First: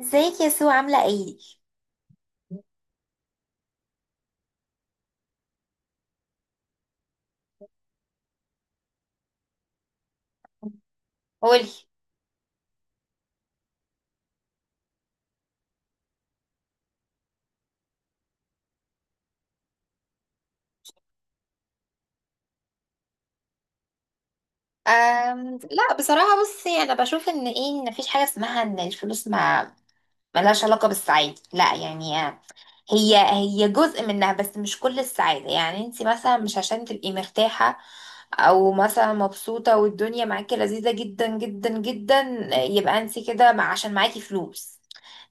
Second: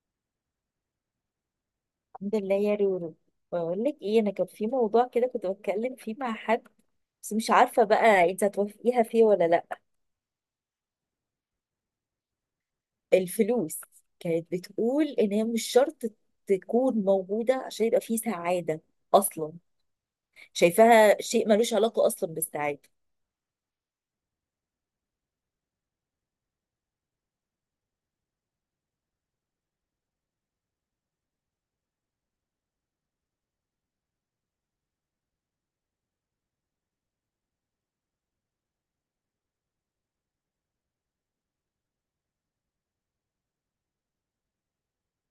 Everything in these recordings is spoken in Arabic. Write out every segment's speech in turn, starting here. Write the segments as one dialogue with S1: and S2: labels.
S1: ازيك يا سو، عاملة ايه؟
S2: الحمد لله يا رورو. بقول لك ايه، انا كان في موضوع كده كنت بتكلم فيه مع حد، بس مش عارفه بقى انت هتوافقيها فيه ولا لا.
S1: قولي.
S2: الفلوس كانت بتقول ان هي مش شرط تكون موجوده عشان يبقى فيه سعاده، اصلا شايفاها شيء ملوش علاقه اصلا بالسعاده.
S1: لا، بصراحة بصي، انا بشوف ان ايه، ان مفيش حاجة اسمها ان الفلوس ما ملهاش علاقة بالسعادة، لا يعني. هي جزء منها، بس مش كل السعادة. يعني انت مثلا، مش عشان تبقي مرتاحة او مثلا مبسوطة والدنيا معاكي لذيذة جدا جدا جدا، يبقى انت كده عشان معاكي فلوس.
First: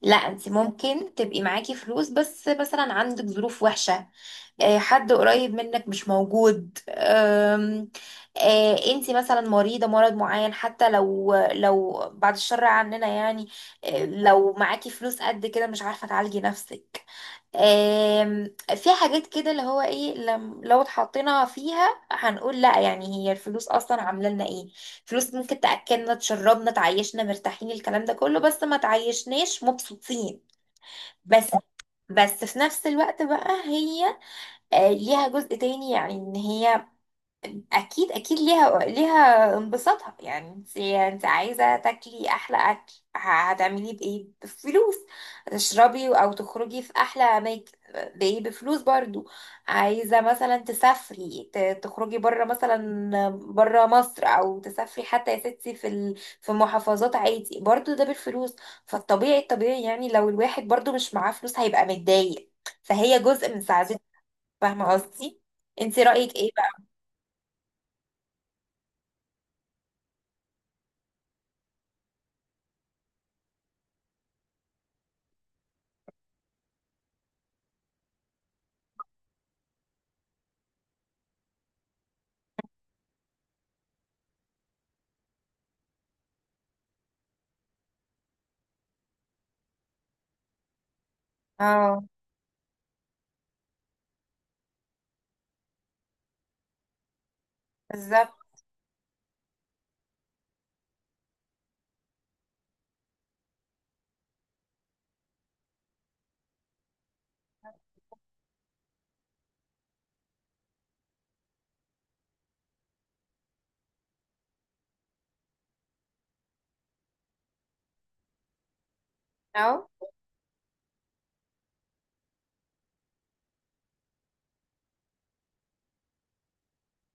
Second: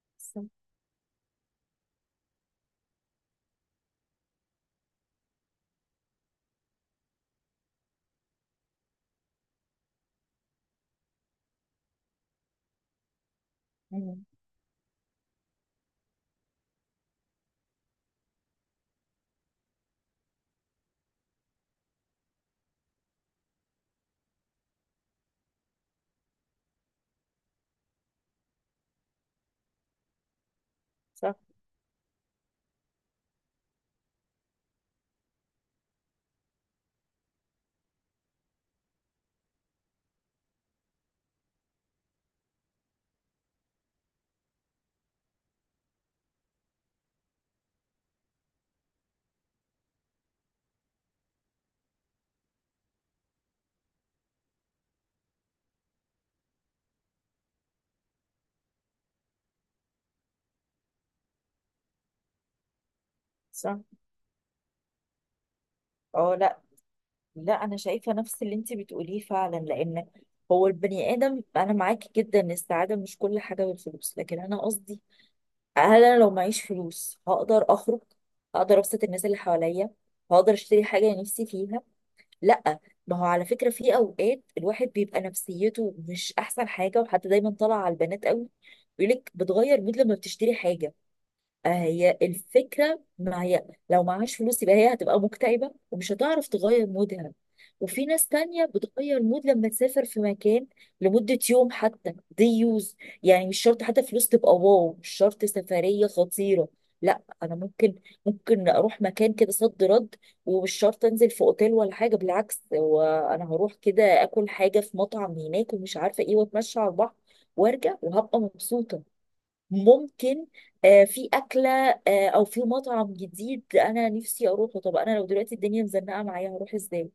S1: لا،
S2: صح.
S1: انت ممكن تبقي معاكي فلوس بس مثلا عندك ظروف وحشة، حد قريب منك مش موجود، انتي مثلا مريضة مرض معين حتى لو بعد الشر عننا يعني،
S2: مم.
S1: لو معاكي فلوس قد كده مش عارفة تعالجي نفسك. في حاجات كده اللي هو ايه، لم لو اتحطينا فيها هنقول لا، يعني هي الفلوس اصلا عامله لنا ايه؟ فلوس ممكن تاكلنا تشربنا تعيشنا مرتاحين، الكلام ده كله، بس ما تعيشناش مبسوطين.
S2: صح.
S1: بس في نفس الوقت بقى هي، ليها جزء تاني، يعني ان هي اكيد اكيد ليها انبساطها. يعني انت عايزه تاكلي احلى اكل، هتعملي بايه؟ بفلوس. تشربي او تخرجي في احلى اماكن، بايه؟ بفلوس برضو. عايزه مثلا تسافري، تخرجي بره، مثلا بره مصر، او تسافري حتى يا ستي في محافظات عادي، برضو ده بالفلوس. فالطبيعي يعني، لو الواحد برضو مش معاه فلوس هيبقى متضايق. فهي جزء من
S2: صح.
S1: سعادة. فاهمة قصدي؟ انت
S2: اه،
S1: رأيك ايه
S2: لا.
S1: بقى؟
S2: لا، انا شايفه نفس اللي انت بتقوليه فعلا، لان هو البني ادم. انا معاكي جدا ان السعاده مش كل حاجه بالفلوس، لكن انا قصدي هل انا لو معيش فلوس هقدر اخرج؟ هقدر ابسط الناس اللي حواليا؟ هقدر اشتري حاجه نفسي فيها؟ لا. ما هو على فكره في اوقات الواحد بيبقى نفسيته مش احسن حاجه، وحتى دايما طالع على البنات قوي بيقولك بتغير مود لما بتشتري حاجه.
S1: اه.
S2: هي الفكرة، ما هي لو معهاش فلوس يبقى هي هتبقى مكتئبة ومش هتعرف تغير مودها. وفي ناس
S1: بالظبط.
S2: تانية بتغير مود لما تسافر في مكان لمدة يوم حتى. دي يوز، يعني مش شرط حتى فلوس تبقى واو، مش شرط سفرية خطيرة. لا، انا ممكن اروح مكان كده صد رد، ومش شرط انزل في اوتيل ولا حاجة، بالعكس، وانا هروح كده اكل حاجة في مطعم هناك ومش عارفة ايه، واتمشى على البحر وارجع وهبقى مبسوطة.
S1: اهو.
S2: ممكن في أكلة، أو في مطعم جديد أنا نفسي أروحه. طب أنا لو دلوقتي الدنيا مزنقة معايا هروح إزاي؟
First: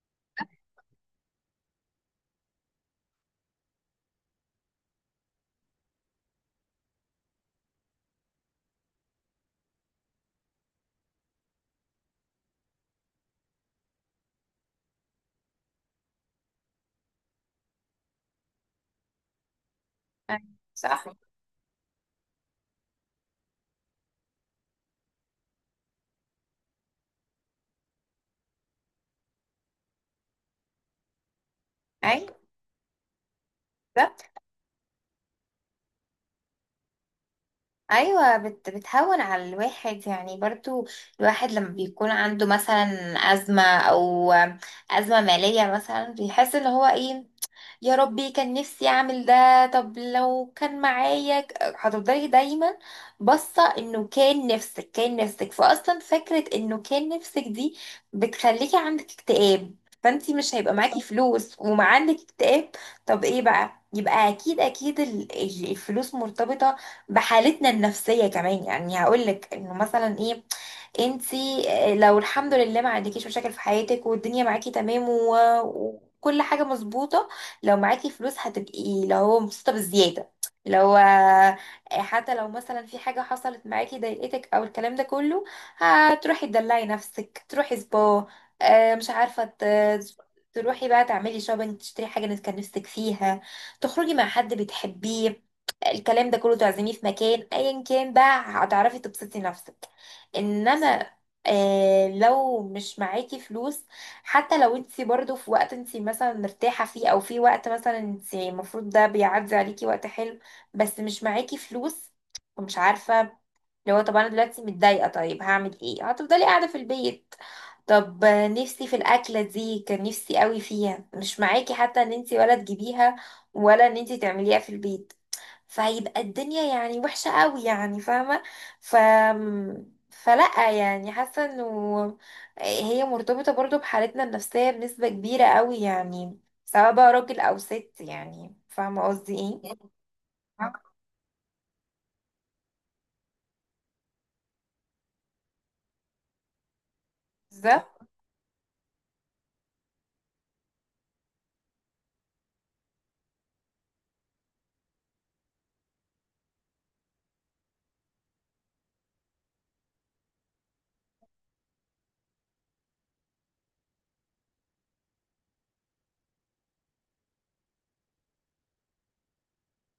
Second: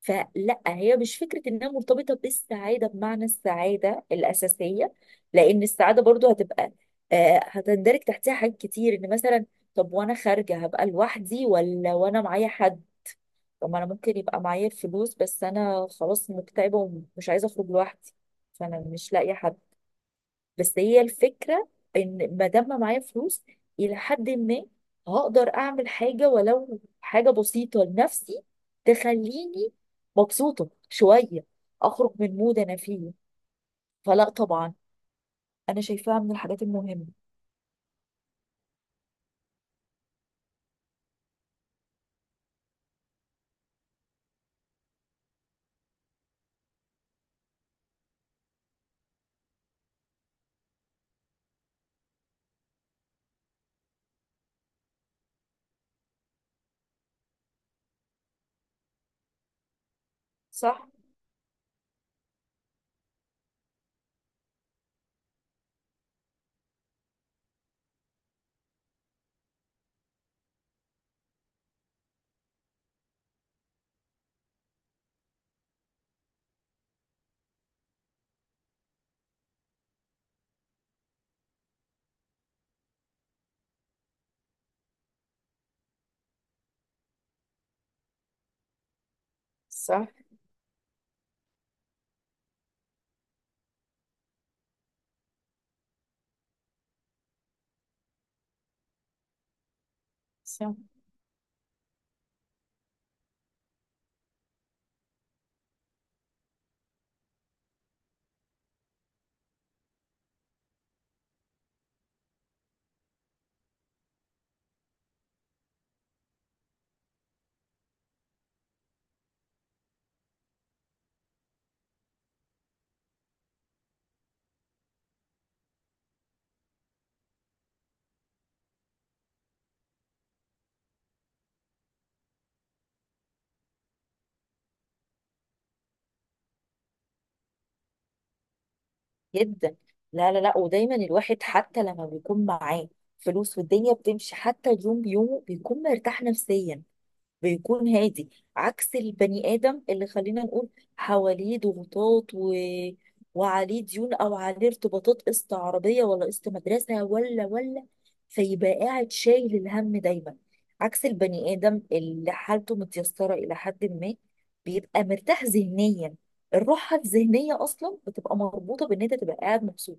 S2: فلا، هي مش فكرة إنها مرتبطة بالسعادة بمعنى السعادة الأساسية، لأن السعادة برضو هتبقى، هتندرج تحتها حاجات كتير. إن مثلا طب وأنا خارجة هبقى لوحدي ولا وأنا معايا حد؟ طب ما أنا ممكن يبقى معايا الفلوس بس أنا خلاص مكتئبة ومش عايزة أخرج لوحدي، فأنا مش لاقية حد.
S1: أيوة.
S2: بس هي
S1: صح.
S2: الفكرة، ان ما دام معايا فلوس، الى حد ما هقدر اعمل حاجة، ولو حاجة بسيطة لنفسي تخليني مبسوطة شوية، اخرج من
S1: ايوه.
S2: مود انا فيه.
S1: بالظبط.
S2: فلا طبعا، انا شايفاها من الحاجات المهمة.
S1: ايوه، بتهون على الواحد يعني برضو. الواحد لما بيكون عنده مثلا ازمه، او ازمه ماليه مثلا، بيحس ان هو ايه، يا ربي كان نفسي اعمل ده. طب لو كان معايا، هتفضلي دايما باصه انه كان نفسك، فاصلا فكره انه كان نفسك دي بتخليكي عندك اكتئاب. فانتي مش هيبقى
S2: صح.
S1: معاكي فلوس وما عندك اكتئاب؟ طب ايه بقى؟ يبقى اكيد اكيد الفلوس مرتبطه بحالتنا النفسيه كمان. يعني هقولك انه مثلا ايه، انتي لو الحمد لله ما عندكيش مشاكل في حياتك، والدنيا معاكي تمام، وكل حاجه مظبوطه، لو معاكي فلوس هتبقي اللي هو مبسوطة بالزيادة. لو حتى لو مثلا في حاجة حصلت معاكي ضايقتك، او الكلام ده كله، هتروحي تدلعي نفسك، تروحي سبا، مش عارفة،
S2: صح.
S1: تروحي بقى تعملي شوبينج، تشتري حاجة انت كان نفسك فيها، تخرجي مع حد بتحبيه، الكلام ده كله، تعزميه في مكان ايا كان بقى، هتعرفي تبسطي نفسك.
S2: صح.
S1: انما لو مش معاكي فلوس، حتى لو انت برضو في وقت انت مثلا مرتاحة فيه، او في وقت مثلا انت المفروض ده بيعدي عليكي وقت حلو، بس مش معاكي فلوس ومش عارفة، لو طب انا دلوقتي متضايقة طيب هعمل ايه؟ هتفضلي قاعدة في البيت. طب نفسي في الأكلة دي، كان نفسي قوي فيها، مش معاكي حتى ان انت ولا تجيبيها ولا ان انت تعمليها في البيت. فهيبقى الدنيا يعني وحشة قوي يعني، فاهمة؟ ف فلا، يعني حاسة انه هي مرتبطة برضو بحالتنا النفسية بنسبة كبيرة قوي يعني، سواء بقى راجل او ست، يعني فاهمة قصدي
S2: جدا.
S1: ايه؟
S2: لا، لا، لا. ودايما الواحد حتى لما بيكون معاه فلوس والدنيا بتمشي حتى اليوم بيومه بيكون مرتاح نفسيا، بيكون
S1: بالظبط.
S2: هادي. عكس البني آدم اللي خلينا نقول حواليه ضغوطات، وعليه ديون أو عليه ارتباطات، قسط عربية ولا قسط مدرسة ولا، فيبقى قاعد شايل الهم دايما. عكس البني آدم اللي حالته متيسرة إلى حد ما، بيبقى مرتاح ذهنيا. الراحة الذهنية أصلا بتبقى مربوطة بإن أنت تبقى قاعد مبسوط،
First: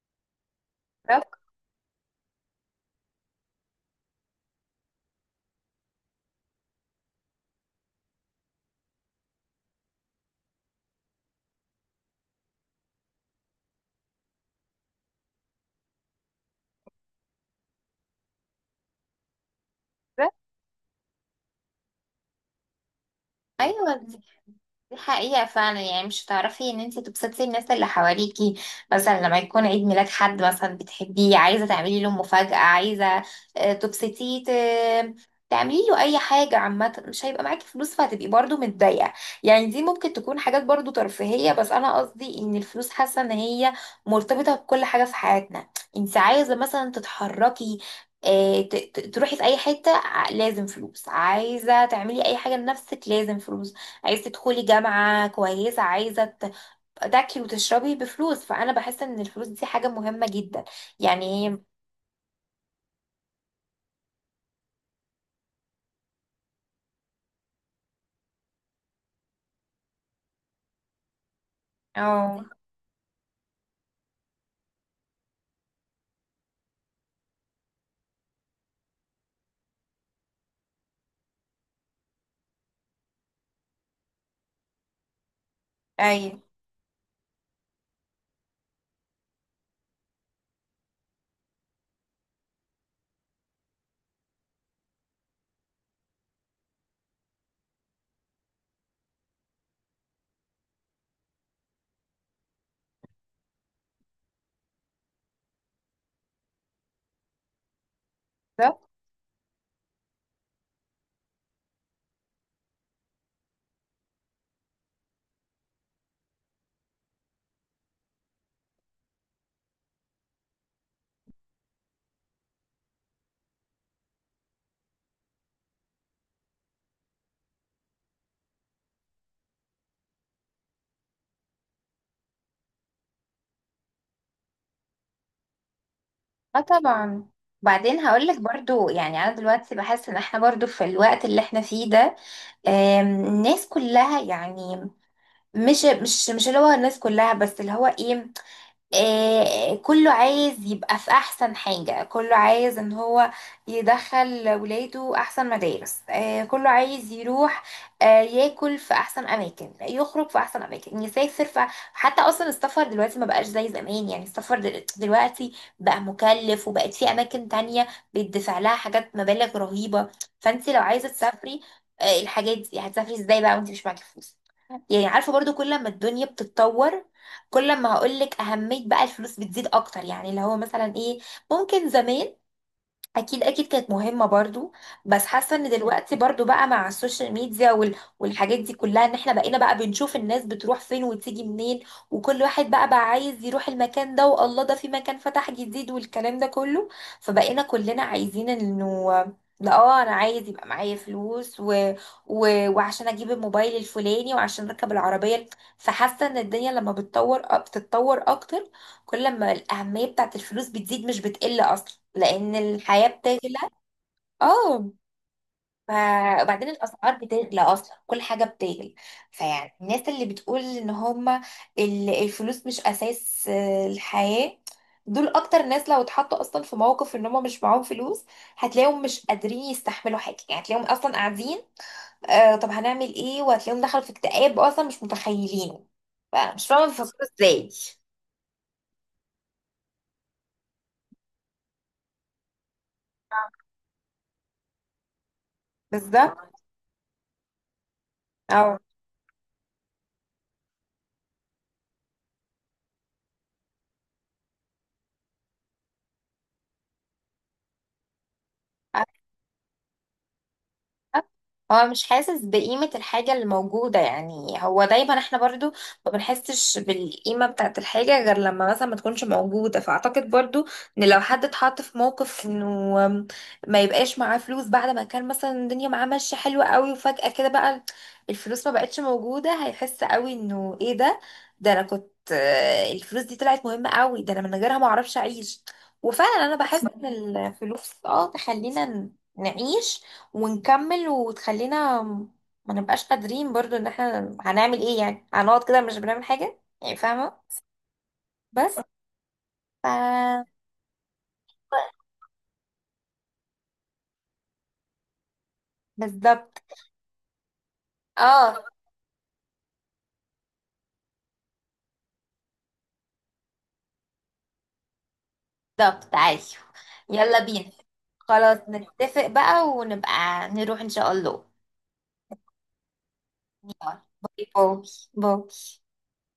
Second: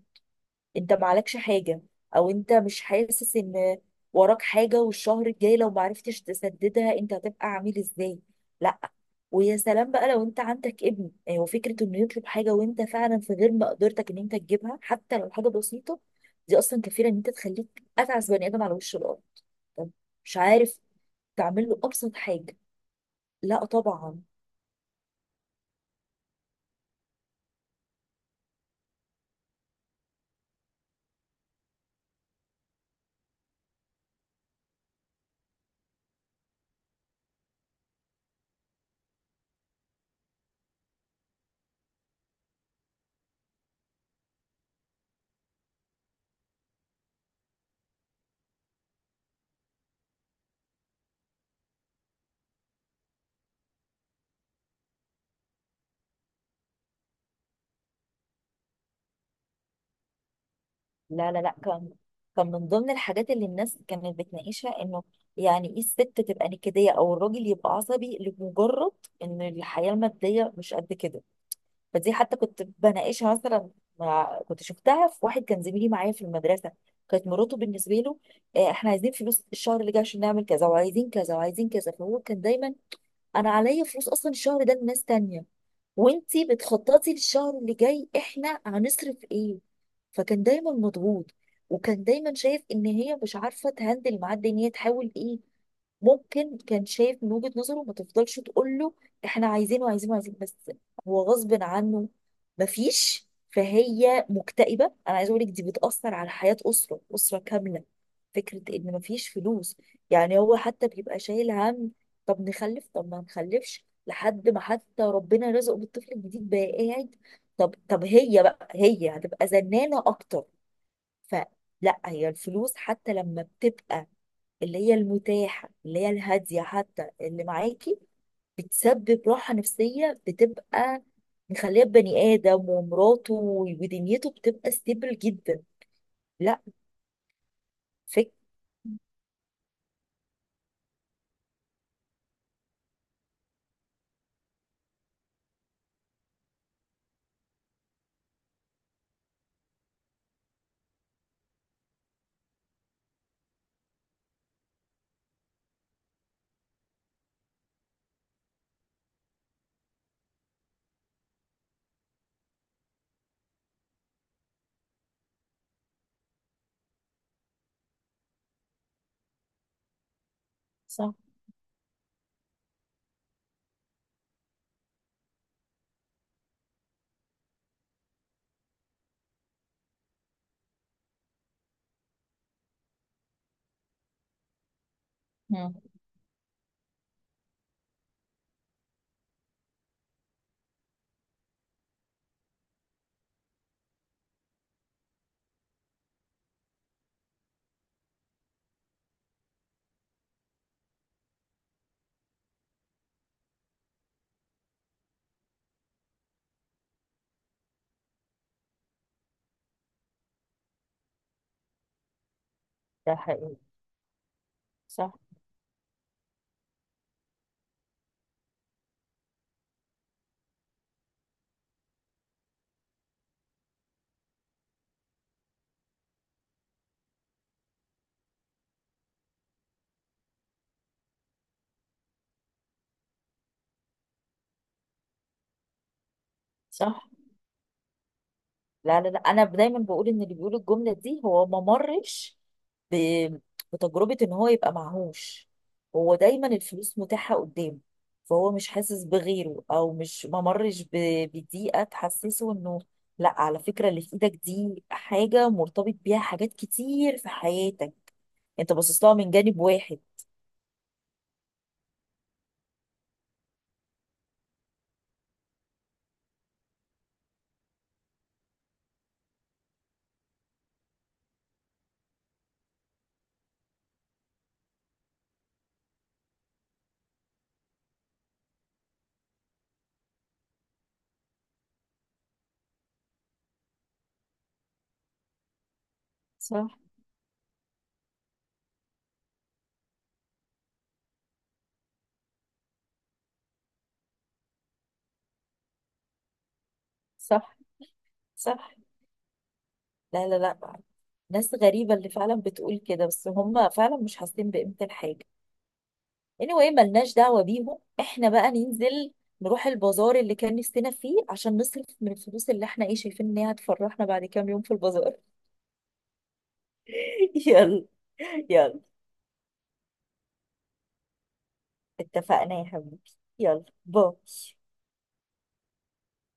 S2: انت معلكش
S1: بالظبط.
S2: حاجة، او انت مش حاسس ان وراك حاجة والشهر الجاي لو معرفتش تسددها انت هتبقى عامل ازاي. لا. ويا سلام بقى لو انت عندك ابن، يعني هو فكرة انه يطلب حاجة وانت فعلا في غير مقدرتك ان انت تجيبها حتى لو حاجة بسيطة، دي اصلا كفيلة ان انت تخليك اتعس بني ادم على وش الارض. طب
S1: بالظبط.
S2: مش عارف تعمل له ابسط حاجة، لا
S1: ايوه.
S2: طبعا.
S1: دي حقيقة فعلا. يعني مش هتعرفي ان انت تبسطي الناس اللي حواليكي، مثلا لما يكون عيد ميلاد حد مثلا بتحبيه، عايزة تعملي له مفاجأة، عايزة تبسطيه، تعملي له اي حاجة عامة، مش هيبقى معاكي فلوس، فهتبقي برضو متضايقة. يعني دي ممكن تكون حاجات برضو ترفيهية، بس انا قصدي ان الفلوس، حاسة ان هي مرتبطة بكل حاجة في حياتنا. انت عايزة مثلا تتحركي، تروحي في اي حتة، لازم فلوس. عايزة تعملي اي حاجة لنفسك، لازم فلوس. عايز تدخلي جامعة كويسة، عايزة تاكلي وتشربي، بفلوس. فأنا بحس إن الفلوس دي حاجة مهمة جدا.
S2: لا، لا،
S1: يعني
S2: لا.
S1: هي،
S2: كان من ضمن الحاجات اللي الناس كانت بتناقشها، انه يعني ايه الست تبقى نكدية او الراجل يبقى عصبي لمجرد ان الحياة المادية مش قد كده. فدي حتى
S1: اه.
S2: كنت بناقشها مثلا مع، كنت شفتها في واحد كان زميلي معايا في المدرسة، كانت مراته بالنسبة له احنا عايزين فلوس الشهر اللي جاي عشان نعمل كذا وعايزين كذا وعايزين كذا. فهو كان دايما انا عليا فلوس اصلا الشهر ده لناس تانية،
S1: أيوة.
S2: وانتي بتخططي للشهر اللي جاي احنا هنصرف ايه. فكان دايما مضغوط، وكان دايما شايف ان هي مش عارفه تهندل معاه، ان هي تحاول ايه. ممكن كان شايف من وجهة نظره ما تفضلش تقول له احنا عايزينه عايزينه عايزين، بس هو غصب عنه مفيش. فهي مكتئبة. انا عايزه اقول لك دي بتأثر على حياة أسرة كاملة. فكرة
S1: بالظبط.
S2: ان مفيش فلوس، يعني هو حتى بيبقى شايل هم. طب نخلف طب ما نخلفش؟ لحد ما حتى ربنا رزقه بالطفل الجديد بقى قاعد، طب هي بقى هي هتبقى زنانة أكتر. فلا، هي الفلوس حتى لما بتبقى اللي هي المتاحة اللي هي الهادية حتى اللي معاكي بتسبب راحة نفسية، بتبقى مخليه بني آدم ومراته ودنيته بتبقى ستيبل جدا.
S1: اه
S2: لا.
S1: طبعا. بعدين
S2: فك
S1: هقولك برضو، يعني أنا دلوقتي بحس إن احنا برضو في الوقت اللي احنا فيه ده، الناس كلها يعني، مش اللي هو الناس كلها، بس اللي هو ايه، كله عايز يبقى في احسن حاجة، كله عايز ان هو يدخل ولاده احسن مدارس، كله عايز يروح، ياكل في احسن اماكن، يخرج في احسن اماكن، يسافر. حتى اصلا السفر دلوقتي ما بقاش زي زمان، يعني السفر دلوقتي بقى مكلف، وبقت في اماكن تانية بيدفع لها حاجات، مبالغ رهيبة. فانت لو عايزة
S2: صح.
S1: تسافري، الحاجات دي هتسافري ازاي بقى وانت مش معاكي فلوس؟ يعني عارفة، برضو كل ما الدنيا بتتطور، كل ما هقولك أهمية بقى الفلوس بتزيد أكتر، يعني اللي هو مثلا إيه، ممكن زمان اكيد اكيد كانت مهمه برضو، بس حاسه ان
S2: مم.
S1: دلوقتي برضو بقى مع السوشيال ميديا والحاجات دي كلها، ان احنا بقينا بقى بنشوف الناس بتروح فين وتيجي منين، وكل واحد بقى عايز يروح المكان ده، والله ده في مكان فتح جديد، والكلام ده كله. فبقينا كلنا عايزين انه، لا اه، انا عايز يبقى معايا فلوس وعشان اجيب الموبايل الفلاني، وعشان اركب العربيه. فحاسه ان الدنيا لما بتطور بتتطور اكتر، كل ما الأهمية بتاعت الفلوس بتزيد مش بتقل، أصلا لأن الحياة
S2: ده
S1: بتغلى.
S2: حقيقي.
S1: اه.
S2: صح.
S1: ف- وبعدين الأسعار بتغلى أصلا، كل حاجة بتغلى. فيعني الناس اللي بتقول إن هما الفلوس مش أساس الحياة، دول أكتر ناس لو اتحطوا أصلا في موقف إن هما مش معاهم فلوس، هتلاقيهم مش قادرين يستحملوا حاجة، يعني هتلاقيهم أصلا قاعدين، طب هنعمل إيه؟ وهتلاقيهم دخلوا في اكتئاب أصلا مش متخيلينه. فمش فاهمة
S2: صح.
S1: بيفكروا إزاي.
S2: لا، لا، لا. انا دايما بقول ان اللي بيقول الجمله دي هو ما مرش ب... بتجربه ان هو يبقى معهوش. هو دايما
S1: بالظبط.
S2: الفلوس متاحه قدامه، فهو مش
S1: اه.
S2: حاسس بغيره. او مش ما مرش بضيقه تحسسه انه لا، على فكره اللي في ايدك دي حاجه مرتبط بيها حاجات كتير في حياتك، انت باصص لها من جانب واحد.
S1: هو مش حاسس بقيمة الحاجة اللي موجودة، يعني هو دايما، احنا برضو ما بنحسش بالقيمة بتاعت الحاجة غير لما مثلا ما تكونش موجودة. فأعتقد برضو ان لو حد اتحط في موقف انه ما يبقاش معاه فلوس، بعد ما كان مثلا الدنيا معاه ماشية حلوة قوي، وفجأة كده بقى الفلوس ما بقتش موجودة، هيحس قوي انه ايه ده، ده انا كنت، الفلوس دي طلعت مهمة قوي، ده انا من غيرها ما اعرفش اعيش. وفعلا انا
S2: صح.
S1: بحس ان الفلوس اه تخلينا نعيش ونكمل، وتخلينا ما نبقاش قادرين برضو، ان احنا هنعمل ايه يعني، هنقعد كده مش بنعمل حاجة يعني، فاهمة؟
S2: صح. صح.
S1: بس.
S2: لا، لا،
S1: ف
S2: لا. ناس غريبه اللي فعلا بتقول كده، بس هم فعلا مش حاسين بقيمه الحاجه.
S1: بالظبط.
S2: anyway ملناش دعوة بيهم، احنا بقى
S1: اه.
S2: ننزل نروح البازار اللي كان نفسنا فيه عشان نصرف من الفلوس اللي احنا ايه شايفين ان هي هتفرحنا بعد كام يوم في البازار.
S1: بالظبط. عايش. يلا بينا.
S2: يلا.
S1: خلاص،
S2: يلا.
S1: نتفق بقى ونبقى نروح ان شاء الله.
S2: اتفقنا يا حبيبي. يلا،
S1: يلا.
S2: باي.
S1: باي، باي، باي.